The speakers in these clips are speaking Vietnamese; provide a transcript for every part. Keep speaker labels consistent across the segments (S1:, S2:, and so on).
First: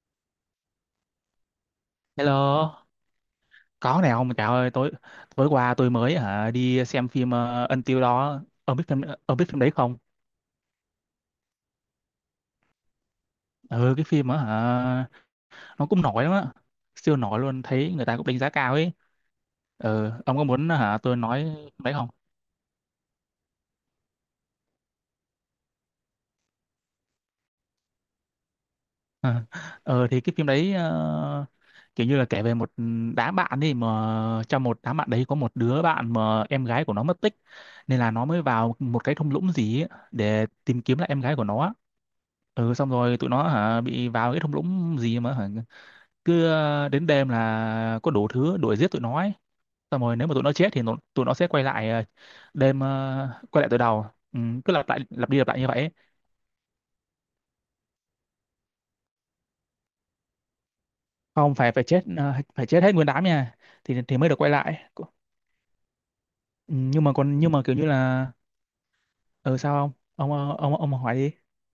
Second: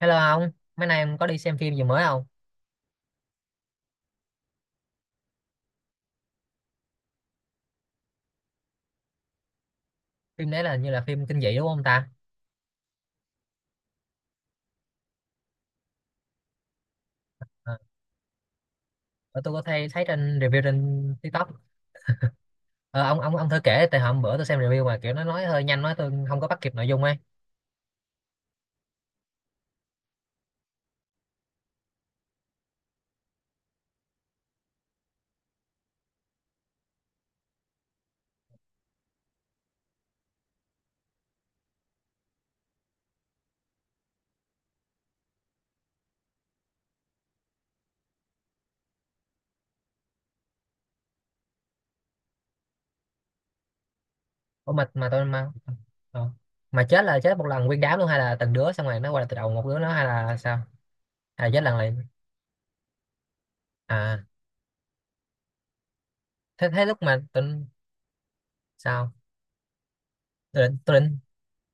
S1: Hello ông, mấy nay ông có đi xem phim gì mới không?
S2: Hello, có này ông Chào ơi, tối tối qua tôi mới đi xem phim Until đó. Ông biết phim đấy không?
S1: Phim đấy là hình như là phim kinh dị đúng không ta?
S2: Ừ cái phim á hả nó cũng nổi lắm á. Siêu nổi luôn,
S1: Ờ,
S2: thấy người ta cũng đánh giá cao ấy.
S1: ờ, tôi có thấy thấy
S2: Ừ, ông
S1: trên
S2: có
S1: review
S2: muốn
S1: trên
S2: tôi
S1: TikTok.
S2: nói phim đấy không?
S1: Ờ, ông thử kể tại hôm bữa tôi xem review mà kiểu nó nói hơi nhanh nói tôi không có bắt kịp nội dung ấy.
S2: Ừ thì cái phim đấy, kiểu như là kể về một đám bạn đi, mà trong một đám bạn đấy có một đứa bạn mà em gái của nó mất tích, nên là nó mới vào một cái thung lũng gì ấy để tìm kiếm lại em gái của nó. Xong rồi tụi nó bị vào cái thung lũng gì mà, cứ đến đêm là có đủ thứ đuổi giết tụi nó ấy. Xong rồi nếu mà tụi nó chết thì tụi nó sẽ quay lại, đêm, quay lại từ đầu, ừ,
S1: Ủa
S2: cứ lặp lại,
S1: mà tôi
S2: lặp đi lặp
S1: mà
S2: lại như vậy ấy.
S1: ờ. Mà chết là chết một lần nguyên đám luôn hay là từng đứa xong rồi nó quay lại từ đầu một đứa nó hay là sao? Hay là
S2: Không
S1: chết
S2: phải
S1: lần
S2: phải
S1: liền?
S2: chết ờ, phải chết hết nguyên đám nha, thì
S1: À,
S2: thì mới được quay lại. Ừ,
S1: thế thế lúc
S2: nhưng mà
S1: mà
S2: còn
S1: tôi
S2: nhưng mà kiểu như là...
S1: sao?
S2: ừ Sao không? ông ông
S1: Tôi định
S2: ông, ông
S1: tôi
S2: hỏi
S1: định
S2: đi.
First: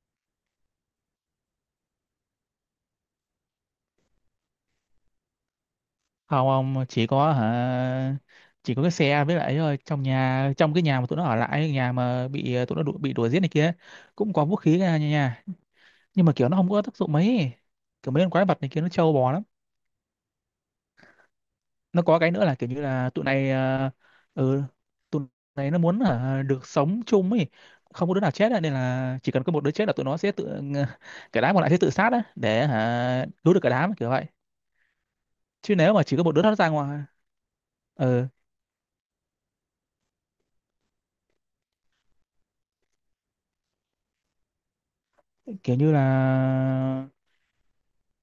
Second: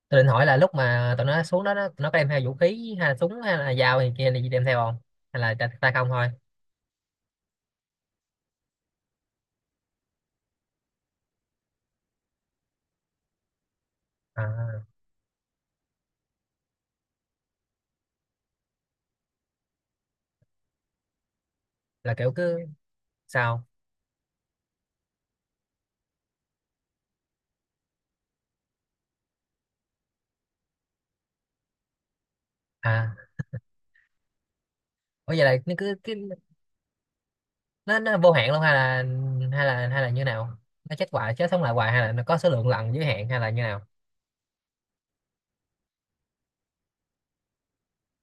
S1: tôi định hỏi là lúc mà tụi nó xuống đó, tụi nó có đem theo vũ khí hay là súng hay là dao gì kia gì đem theo không? Hay là tay tay không thôi?
S2: Không ông chỉ có, cái xe với lại ấy thôi, trong cái nhà mà tụi nó ở lại, nhà mà bị, bị đuổi giết này kia cũng có vũ khí
S1: À,
S2: ra nha nha. Nhưng mà kiểu nó không có tác dụng mấy, kiểu mấy con quái vật này kia nó trâu bò lắm. Nó
S1: là
S2: có cái
S1: kiểu
S2: nữa là
S1: cứ
S2: kiểu như là
S1: sao
S2: ừ tụi này nó muốn, được sống chung ấy, không có đứa nào chết á, nên là chỉ cần có một đứa chết là tụi nó sẽ tự cả đám còn lại sẽ tự sát á để,
S1: à.
S2: cứu được cả đám kiểu vậy.
S1: Bây giờ là nó
S2: Chứ
S1: cứ
S2: nếu mà
S1: cái,
S2: chỉ có một đứa thoát ra ngoài,
S1: nó
S2: ừ,
S1: vô hạn luôn hay là hay là như nào, nó chết hoài chết sống lại hoài hay là nó có số lượng lần giới hạn hay là như nào?
S2: kiểu như là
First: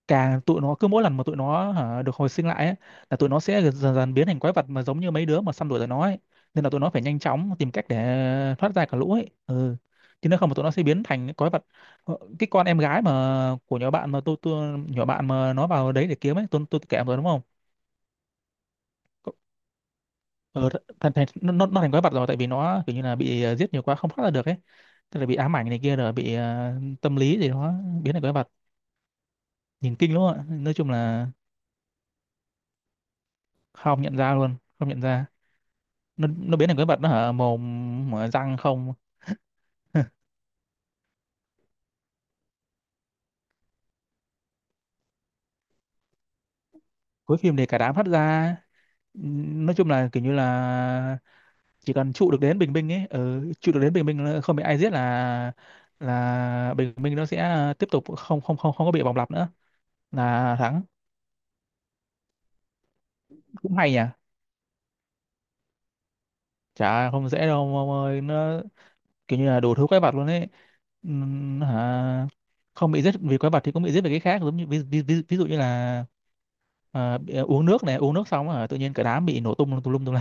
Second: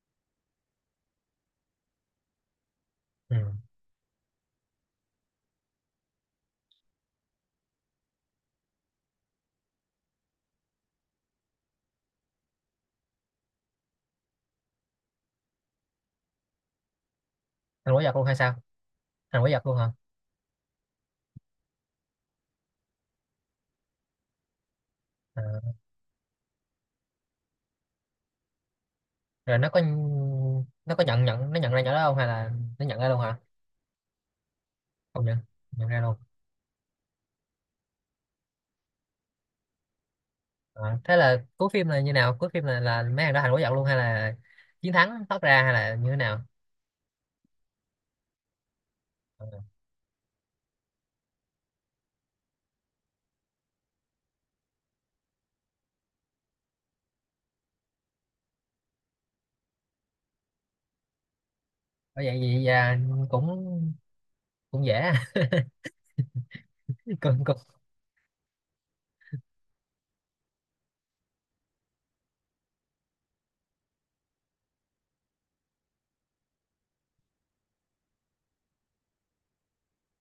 S2: càng tụi nó, cứ mỗi lần mà tụi nó, được hồi sinh lại ấy, là tụi
S1: Ừ.
S2: nó sẽ dần dần biến thành quái vật mà giống như mấy đứa mà săn đuổi tụi nó ấy. Nên là tụi nó phải nhanh chóng tìm cách để thoát ra cả lũ ấy. Ừ. Chứ nếu không mà tụi nó sẽ biến thành những quái vật. Cái con em gái mà của nhỏ bạn mà tôi, nhỏ bạn mà nó vào đấy để kiếm ấy, tôi kể em rồi đúng không?
S1: Thành quái vật luôn hay sao, thành quái vật luôn hả?
S2: Ờ, thành, thành, nó thành quái vật rồi, tại vì nó kiểu như là bị, giết nhiều quá không thoát ra được ấy. Tức là bị ám ảnh
S1: À,
S2: này kia rồi bị, tâm lý gì đó biến thành quái vật.
S1: rồi
S2: Nhìn kinh lắm ạ. Nói chung
S1: nó có nhận
S2: là
S1: nhận nó nhận ra nhỏ đó không hay là nó nhận ra luôn hả?
S2: không nhận ra luôn, không nhận
S1: Không
S2: ra.
S1: nhận Nhận ra luôn.
S2: Nó biến thành quái vật, nó hở mồm mở răng không.
S1: Ờ, thế là cuối phim là như nào, cuối phim là mấy thằng đó thành quái vật luôn hay là chiến thắng thoát ra hay là như thế nào?
S2: Cuối phim thì cả đám hất ra,
S1: Ờ,
S2: nói chung là kiểu như là chỉ cần trụ được đến Bình Minh ấy, trụ được đến Bình Minh là không bị ai giết, là Bình Minh nó sẽ, tiếp tục không không không không có bị bọc lặp nữa, là thắng.
S1: có vậy gì à, cũng
S2: Cũng hay nhỉ.
S1: cũng dễ.
S2: Chả không
S1: cũng,
S2: dễ
S1: cũng
S2: đâu ông ơi, nó kiểu như là đủ thứ quái vật luôn ấy. Hả Không bị giết vì quái vật thì cũng bị giết vì cái khác, giống như ví dụ như là, uống nước xong tự nhiên cả đám bị nổ tung tùm lum tùm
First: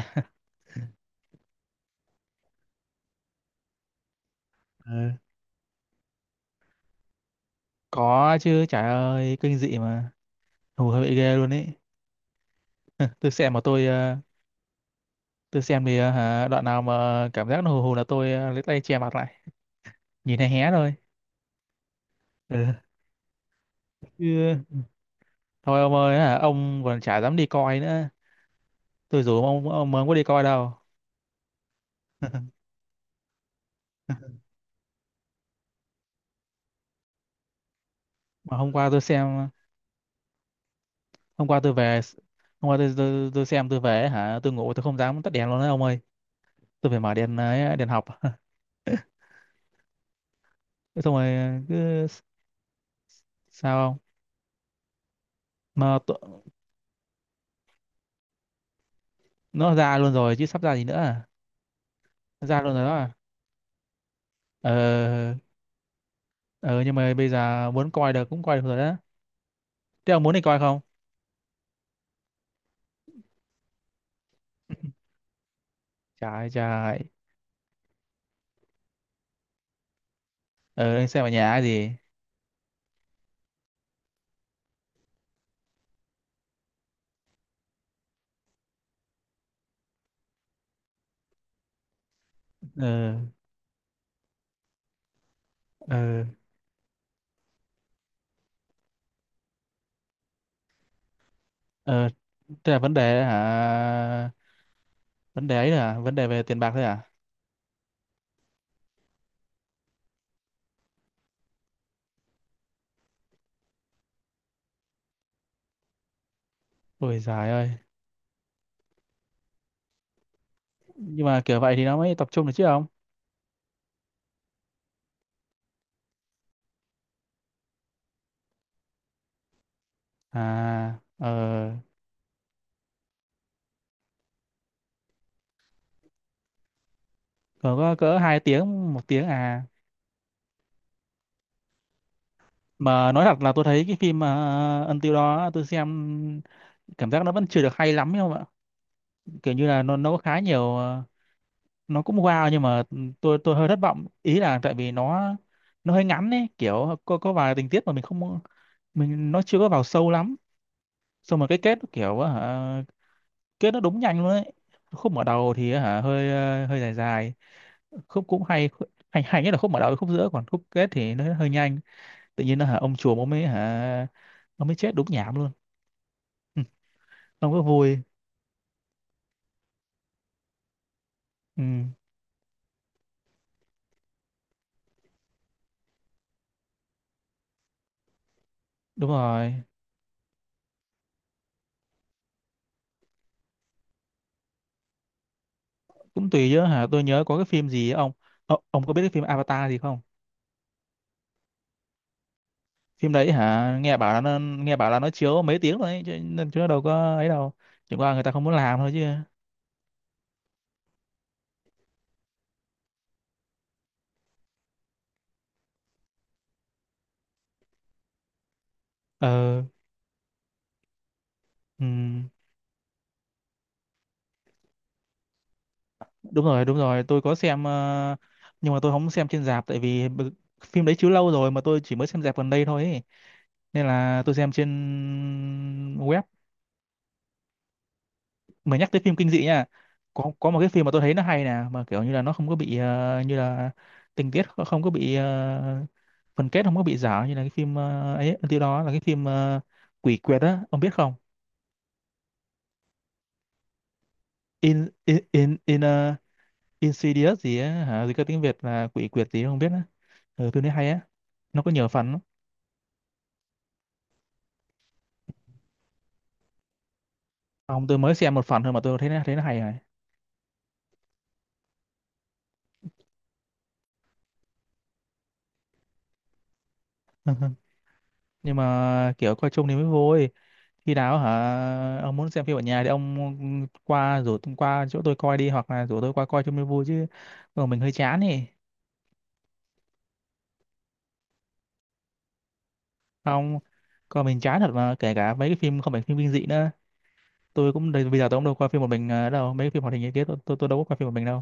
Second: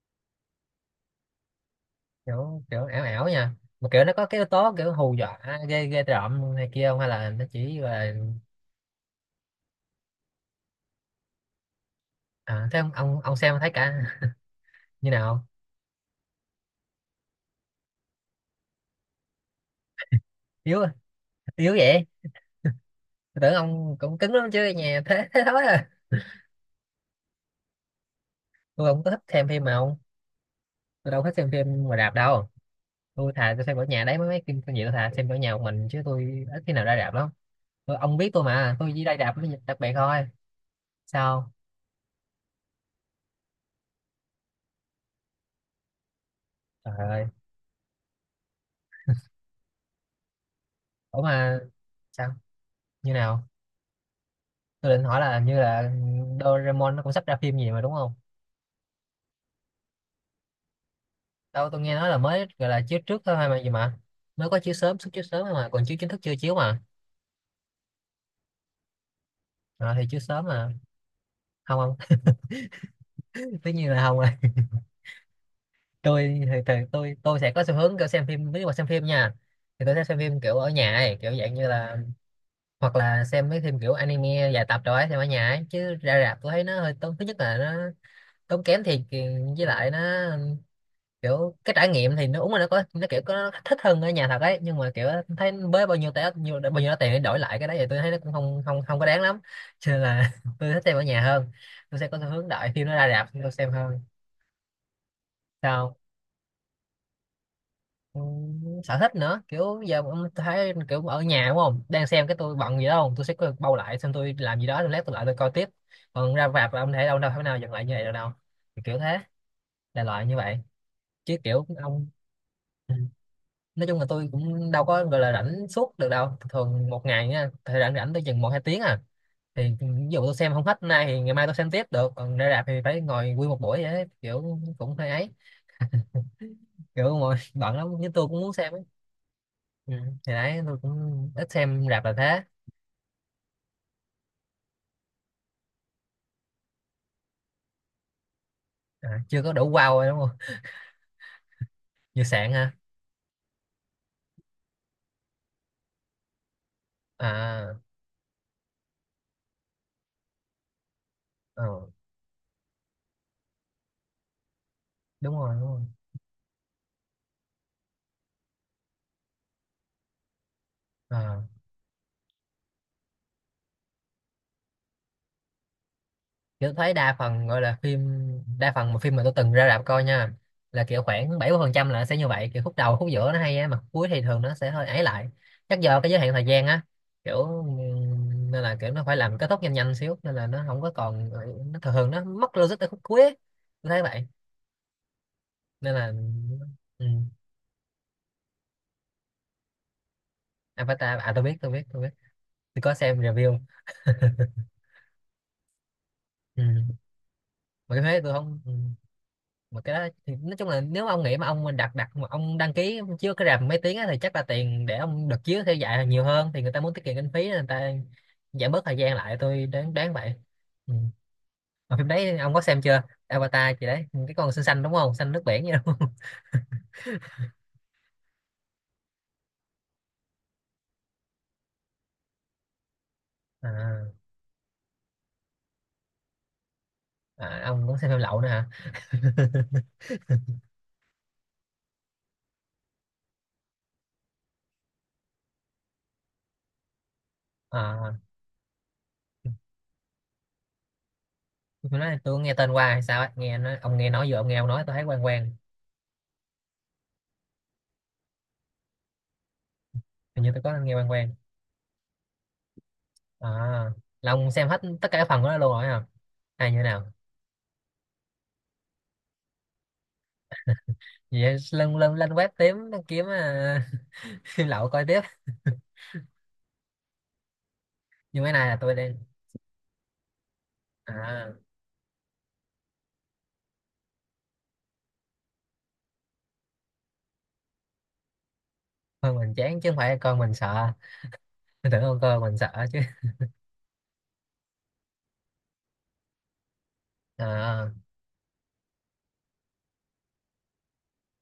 S1: kiểu kiểu ảo ảo nha, mà kiểu nó có cái yếu tố kiểu hù
S2: la.
S1: dọa ghê ghê rợn này kia không hay là nó chỉ là
S2: Có chứ, trời ơi, kinh dị mà. Hù hơi bị ghê luôn ấy.
S1: à, thế ông ông
S2: Tôi
S1: ông
S2: xem
S1: xem
S2: mà
S1: thấy
S2: tôi
S1: cả
S2: ờ,
S1: như nào không?
S2: tôi xem thì, đoạn nào mà cảm giác nó hù hù là tôi, lấy tay che mặt lại, nhìn hé hé
S1: Yếu
S2: thôi.
S1: Yếu vậy,
S2: Ừ.
S1: tôi tưởng ông cũng cứng lắm
S2: Chứ
S1: chứ, nhà thế thế thôi
S2: thôi
S1: à?
S2: ông ơi, ông còn chả dám đi coi nữa.
S1: Tôi không có thích
S2: Tôi rủ
S1: xem phim
S2: ông,
S1: mà ông,
S2: không có đi coi đâu.
S1: tôi đâu thích xem phim ngoài rạp đâu. Tôi thà tôi xem ở nhà đấy, mấy mấy phim phim gì tôi thà xem ở nhà một mình chứ tôi ít khi nào ra rạp lắm. Tôi, ông biết tôi
S2: Mà hôm
S1: mà,
S2: qua
S1: tôi
S2: tôi
S1: chỉ ra rạp với
S2: xem,
S1: dịp đặc biệt thôi.
S2: hôm
S1: Sao?
S2: qua tôi về hôm qua tôi xem tôi về hả, tôi ngủ tôi không dám tắt đèn luôn đấy ông ơi. Tôi
S1: Trời
S2: phải mở
S1: ơi.
S2: đèn, đèn học. Thế, xong
S1: Ủa
S2: rồi,
S1: mà
S2: cứ
S1: sao, như nào?
S2: sao không?
S1: Tôi định hỏi là như là
S2: Mà tụ-
S1: Doraemon nó cũng sắp ra phim gì mà đúng không?
S2: nó ra luôn rồi chứ sắp ra gì nữa à?
S1: Đâu tôi nghe nói là mới
S2: Nó ra
S1: gọi
S2: luôn
S1: là
S2: rồi đó
S1: chiếu
S2: à?
S1: trước thôi mà, gì mà mới có
S2: ờ
S1: chiếu sớm, xuất chiếu sớm thôi mà còn chiếu chính thức chưa chiếu mà.
S2: ờ nhưng mà bây giờ muốn coi được cũng coi được rồi đó.
S1: Ờ, thì
S2: Thế
S1: chiếu
S2: ông muốn đi
S1: sớm
S2: coi
S1: mà.
S2: không?
S1: Không không tất nhiên là không rồi. Tôi
S2: Trời
S1: thì
S2: trời.
S1: tôi sẽ có xu hướng kiểu xem phim ví mà xem phim nha, thì tôi sẽ xem phim kiểu ở nhà
S2: Ờ anh
S1: ấy,
S2: xem ở
S1: kiểu
S2: nhà
S1: dạng
S2: hay
S1: như
S2: gì?
S1: là hoặc là xem mấy phim kiểu anime dài tập rồi ấy, xem ở nhà ấy. Chứ ra rạp tôi thấy nó hơi tốn, thứ nhất là nó tốn kém thiệt, với lại nó kiểu cái trải nghiệm thì nó uống là nó có, nó
S2: ờ
S1: kiểu có nó thích hơn ở nhà thật ấy, nhưng mà kiểu thấy với bao nhiêu
S2: ờ
S1: té nhiều bao nhiêu đó tiền để đổi lại cái đấy thì tôi thấy nó cũng không không không có đáng lắm cho nên là tôi thích xem ở nhà hơn. Tôi sẽ
S2: ờ
S1: có xu hướng đợi
S2: Thế là
S1: khi
S2: vấn
S1: nó ra
S2: đề,
S1: rạp tôi xem hơn.
S2: vấn đề ấy
S1: Sao?
S2: là vấn đề về tiền bạc thôi à?
S1: Ừ, sở thích nữa kiểu giờ mà tôi thấy kiểu ở nhà đúng không, đang xem cái tôi bận gì đó không tôi sẽ có bao lại xem, tôi làm gì đó xong lát tôi lại tôi coi tiếp, còn ra rạp là ông thể đâu
S2: Ôi
S1: đâu thể
S2: giời
S1: nào
S2: ơi.
S1: dừng lại như vậy được đâu. Thì kiểu thế là loại như vậy.
S2: Nhưng
S1: Chứ
S2: mà kiểu
S1: kiểu
S2: vậy thì nó
S1: ông,
S2: mới tập trung được chứ không.
S1: ừ, nói chung là tôi cũng đâu có gọi là rảnh suốt được đâu, thường một ngày nha thời rảnh rảnh tôi chừng một hai tiếng à, thì ừ, ví dụ tôi xem không hết
S2: À,
S1: nay thì ngày mai tôi xem tiếp được, còn ra rạp thì phải ngồi nguyên một buổi vậy đấy. Kiểu cũng hơi ấy, kiểu ngồi bận
S2: còn
S1: lắm
S2: có
S1: nhưng
S2: cỡ
S1: tôi cũng
S2: hai
S1: muốn xem ấy.
S2: tiếng 1 tiếng à?
S1: Ừ, thì đấy tôi cũng ít xem rạp là thế.
S2: Mà nói thật là tôi thấy cái phim Until đó, tôi xem cảm giác nó vẫn chưa được hay lắm ấy không ạ.
S1: À, chưa có
S2: Kiểu như
S1: đủ
S2: là
S1: wow
S2: nó
S1: rồi
S2: nó có
S1: đúng
S2: khá
S1: không?
S2: nhiều, nó cũng
S1: Vừa
S2: wow,
S1: sạn
S2: nhưng
S1: ha.
S2: mà, tôi hơi thất vọng ý là tại vì nó hơi ngắn ấy, kiểu có vài tình
S1: À,
S2: tiết mà mình không, mình nó chưa có vào sâu lắm. Xong rồi cái kết nó
S1: ừ.
S2: kiểu á hả, kết nó đúng nhanh luôn ấy. Khúc mở
S1: Đúng
S2: đầu
S1: rồi, đúng
S2: thì á
S1: rồi.
S2: hả hơi dài dài, khúc cũng hay. Hay nhất là khúc mở đầu với khúc giữa, còn khúc kết thì nó
S1: À,
S2: hơi nhanh. Tự nhiên nó, ông chùa ông mới, ông mới chết đúng nhảm luôn. ừ,
S1: kiểu thấy đa phần
S2: ông
S1: gọi
S2: có
S1: là
S2: vui.
S1: phim, đa phần mà phim mà tôi từng ra rạp coi nha là kiểu khoảng bảy mươi
S2: ừ,
S1: phần trăm là nó sẽ như vậy, kiểu khúc đầu khúc giữa nó hay á mà khúc cuối thì thường nó sẽ hơi ấy lại. Chắc do cái giới hạn thời gian á, kiểu nên là kiểu nó
S2: Đúng
S1: phải làm kết
S2: rồi.
S1: thúc nhanh nhanh xíu nên là nó không có còn, nó thường thường nó mất logic ở khúc cuối á, tôi thấy vậy, nên là
S2: Cũng tùy chứ, tôi
S1: ừ.
S2: nhớ có cái phim gì ấy, ông. Ông có biết cái phim Avatar gì không?
S1: Avatar à, tôi biết, tôi có
S2: Phim
S1: xem
S2: đấy
S1: review.
S2: nghe bảo là, nó chiếu mấy tiếng rồi ấy chứ, nên chứ
S1: Ừ,
S2: nó đâu có ấy đâu.
S1: mà
S2: Chẳng
S1: cái
S2: qua
S1: thế
S2: người ta
S1: tôi
S2: không muốn
S1: không, ừ,
S2: làm thôi chứ.
S1: mà cái đó thì nói chung là nếu mà ông nghĩ mà ông đặt đặt mà ông đăng ký chiếu cái rạp mấy tiếng á, thì chắc là tiền để ông được chiếu theo dạy là nhiều hơn, thì người ta muốn tiết kiệm kinh phí nên người ta giảm bớt thời gian lại,
S2: ờ
S1: tôi đoán đoán vậy. Ừ,
S2: ừ,
S1: mà phim đấy ông có xem chưa? Avatar chị đấy cái con xinh xanh đúng không, xanh nước biển vậy đúng không?
S2: đúng rồi đúng rồi, tôi có xem, nhưng mà tôi không xem trên rạp tại vì phim đấy chiếu lâu rồi mà tôi chỉ mới xem rạp gần đây thôi ấy. Nên
S1: À,
S2: là tôi xem trên web.
S1: à, ông cũng xem phim lậu nữa hả?
S2: Mà nhắc tới phim kinh dị nha, có một cái phim mà tôi thấy nó hay nè, mà kiểu như là nó không có bị, như là tình tiết, không có bị, phần kết không có bị giả, như là cái phim,
S1: À,
S2: ấy tiêu đó là cái phim, quỷ quyệt á, ông biết không?
S1: phim đó tôi nghe tên qua hay sao á, nghe nó, ông nghe nói vừa ông nghe ông nói
S2: in
S1: tôi thấy
S2: in
S1: quen
S2: in
S1: quen.
S2: in ờ, Insidious gì á hả, gì có tiếng Việt là quỷ quyệt gì không biết á.
S1: Hình
S2: Ừ,
S1: như
S2: tôi
S1: tôi
S2: thấy
S1: có
S2: hay
S1: nghe
S2: á.
S1: quen quen.
S2: Nó có nhiều phần lắm.
S1: À, là ông xem hết tất cả các phần của nó luôn rồi hả, hay như thế nào?
S2: Không, tôi mới xem một phần thôi mà tôi thấy nó hay rồi.
S1: Vậy lên lên lên web tím kiếm à, phim lậu coi tiếp. Nhưng cái
S2: Nhưng
S1: này là tôi đang
S2: mà kiểu coi chung thì mới vui, khi nào
S1: à,
S2: ông muốn xem phim ở nhà thì ông qua chỗ tôi coi đi, hoặc là rủ tôi qua coi cho mới vui chứ. Còn mình hơi chán thì.
S1: thôi mình chán chứ không phải con mình sợ. Tôi tưởng con coi mình sợ chứ.
S2: Không, còn mình chán thật, mà kể cả mấy cái phim không phải phim kinh dị nữa, tôi
S1: À,
S2: cũng bây giờ tôi cũng đâu coi phim một mình, đâu mấy cái phim hoạt hình như thế tôi đâu có coi phim một mình đâu.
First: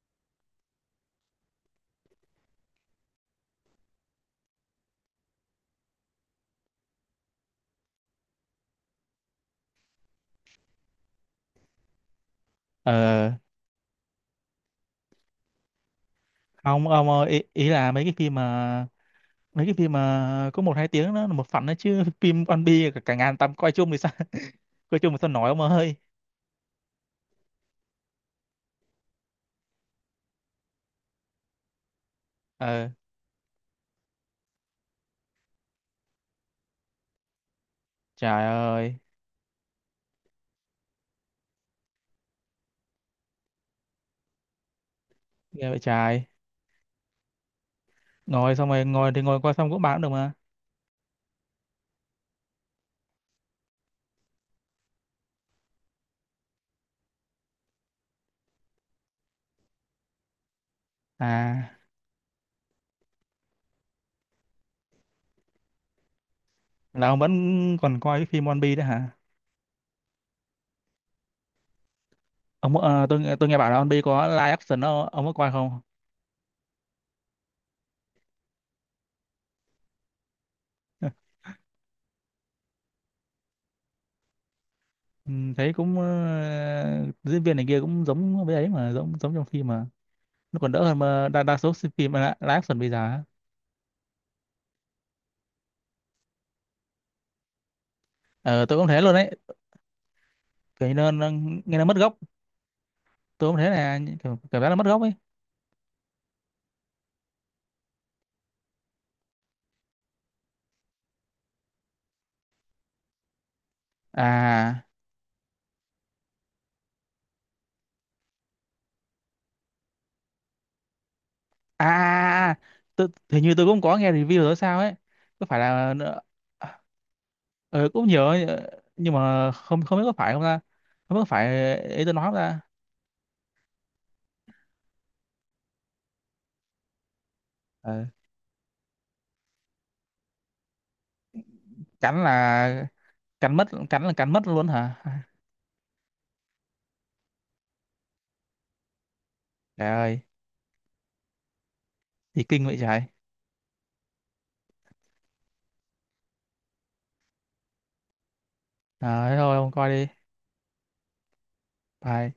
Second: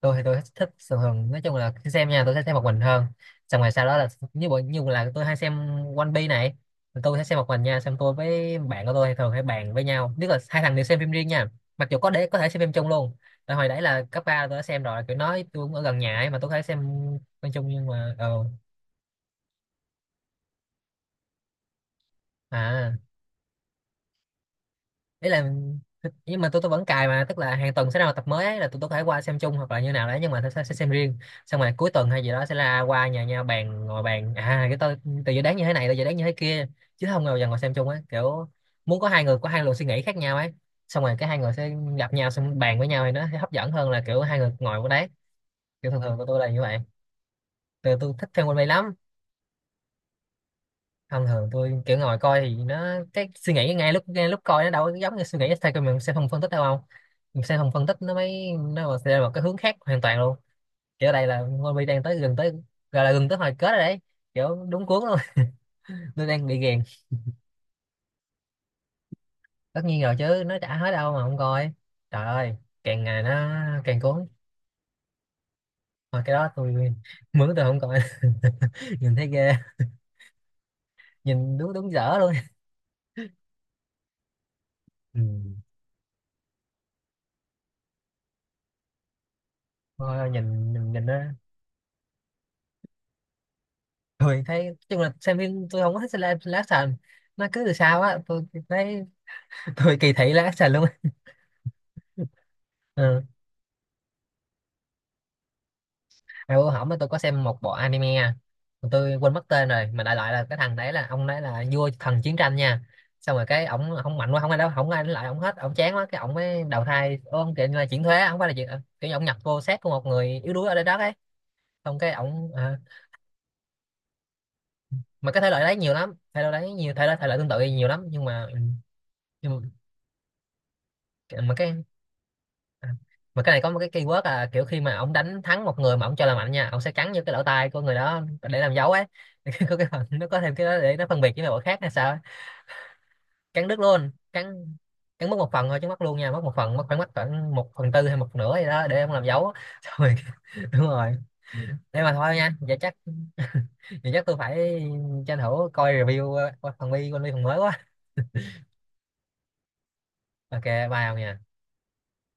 S1: tôi thì tôi thích thích thường thường nói chung là khi xem nha tôi sẽ xem một mình hơn. Xong rồi sau đó là như bộ như là tôi hay xem One Piece này, tôi sẽ xem một mình nha, xong tôi với bạn của tôi thường hay bàn với nhau, tức là hai thằng đều xem phim riêng nha, mặc dù có để có thể xem phim chung
S2: ờ
S1: luôn. Tại hồi đấy là cấp ba tôi đã xem rồi, kiểu nói tôi cũng ở gần nhà ấy mà tôi có thể xem
S2: Không ông ơi, ý,
S1: phim chung
S2: ý
S1: nhưng
S2: là mấy cái
S1: mà
S2: phim
S1: ờ
S2: mà, mấy cái phim mà có 1-2 tiếng nó là một phần đó chứ. Phim One Piece
S1: à,
S2: cả ngàn tập coi chung thì sao? Coi chung thì
S1: ý
S2: sao nói
S1: là
S2: ông ơi?
S1: nhưng mà tôi vẫn cài mà, tức là hàng tuần sẽ ra một tập mới ấy, là tôi có thể qua xem chung hoặc là như nào đấy, nhưng mà tôi sẽ xem riêng. Xong rồi cuối tuần hay gì đó sẽ là
S2: ờ
S1: qua nhà nhau bàn, ngồi bàn à cái tôi từ dự đoán như thế này tôi dự đoán như thế kia, chứ không bao giờ ngồi xem chung ấy,
S2: Trời
S1: kiểu
S2: ơi.
S1: muốn có hai người có hai luồng suy nghĩ khác nhau ấy, xong rồi cái hai người sẽ gặp nhau xong bàn với nhau thì nó sẽ hấp dẫn hơn là kiểu hai người ngồi ở đấy.
S2: Ghê vậy
S1: Kiểu thường thường của
S2: trời.
S1: tôi là như vậy. Tôi thích xem One
S2: Ngồi
S1: Way
S2: xong rồi
S1: lắm.
S2: ngồi coi xong cũng bán được mà.
S1: Thông thường tôi kiểu ngồi coi thì nó cái suy nghĩ ngay lúc coi nó đâu có giống như suy nghĩ theo, cái mình sẽ không phân tích đâu không, mình sẽ không phân tích nó mới, nó mà sẽ là một cái hướng khác hoàn toàn luôn. Kiểu ở đây là
S2: À,
S1: Moby đang tới, gần tới, gọi là gần tới hồi kết rồi đấy, kiểu đúng cuốn luôn. Tôi đang bị ghiền.
S2: là ông vẫn còn coi cái phim One Piece đấy hả?
S1: Tất nhiên rồi chứ, nó chả hết đâu mà không coi. Trời ơi, càng ngày
S2: Tôi
S1: nó
S2: nghe bảo là One
S1: càng
S2: Piece có
S1: cuốn.
S2: live action đó, ông có coi không?
S1: Mà cái đó tôi mướn tôi không coi. Nhìn thấy ghê, nhìn đúng đúng dở luôn. Ừ,
S2: Ừ, thấy cũng, diễn viên này kia cũng giống với ấy mà giống giống trong phim mà.
S1: thôi
S2: Nó còn
S1: nhìn
S2: đỡ hơn
S1: nhìn nó
S2: mà đa số phim live live action bây giờ á.
S1: tôi thấy nói chung là xem phim tôi không có thích xem live live action. Nó cứ từ sau á tôi
S2: Ờ, tôi cũng thế
S1: thấy,
S2: luôn đấy.
S1: tôi kỳ thị live action luôn
S2: Kiểu như
S1: á.
S2: nó nghe nó mất gốc.
S1: Ừ.
S2: Tôi cũng thế, là kiểu, cảm giác nó mất gốc ấy.
S1: À, bữa hổm tôi có xem một bộ anime à. Mà tôi quên mất tên rồi, mà đại loại là cái thằng đấy là ông đấy là vua thần chiến tranh nha, xong rồi cái ổng không mạnh quá không ai đó
S2: À,
S1: không ai đánh lại ổng hết, ổng chán quá cái ổng mới đầu thai ông kiểu như là chuyển thuế không phải là chuyện kiểu như ổng nhập vô xác của một người yếu đuối ở đây đó ấy, xong cái
S2: à, à,
S1: ổng
S2: à,
S1: à,
S2: hình như tôi cũng có nghe review rồi sao ấy.
S1: mà cái
S2: Có
S1: thể
S2: phải
S1: loại đấy nhiều
S2: là,
S1: lắm, thể loại đấy nhiều, thể loại tương tự nhiều
S2: ừ,
S1: lắm
S2: cũng
S1: nhưng
S2: nhiều ấy,
S1: mà, ừ,
S2: nhưng mà
S1: nhưng
S2: không không biết có phải không ta? Không biết có
S1: mà cái
S2: phải ý tôi nói không ta?
S1: À, mà cái này có một cái keyword là kiểu khi mà ông đánh thắng một người mà ông cho là mạnh nha, ông sẽ cắn vô cái lỗ tai của người
S2: Ừ.
S1: đó để làm dấu ấy. Có cái phần nó có thêm cái đó để nó phân biệt với mấy khác hay sao ấy.
S2: cắn là
S1: Cắn đứt
S2: Cắn
S1: luôn,
S2: là cắn mất luôn
S1: cắn
S2: hả?
S1: cắn mất một phần thôi chứ mất luôn nha, mất một phần, mất khoảng một phần tư hay một nửa gì đó để ông làm dấu.
S2: Trời
S1: Rồi,
S2: ơi.
S1: đúng rồi, thế mà thôi
S2: Thì
S1: nha,
S2: kinh vậy trời.
S1: vậy chắc tôi phải tranh thủ coi review. Ờ, phần bi con bi phần mới quá.
S2: À, thôi không coi đi.
S1: Ok bye ông nha.
S2: Bye.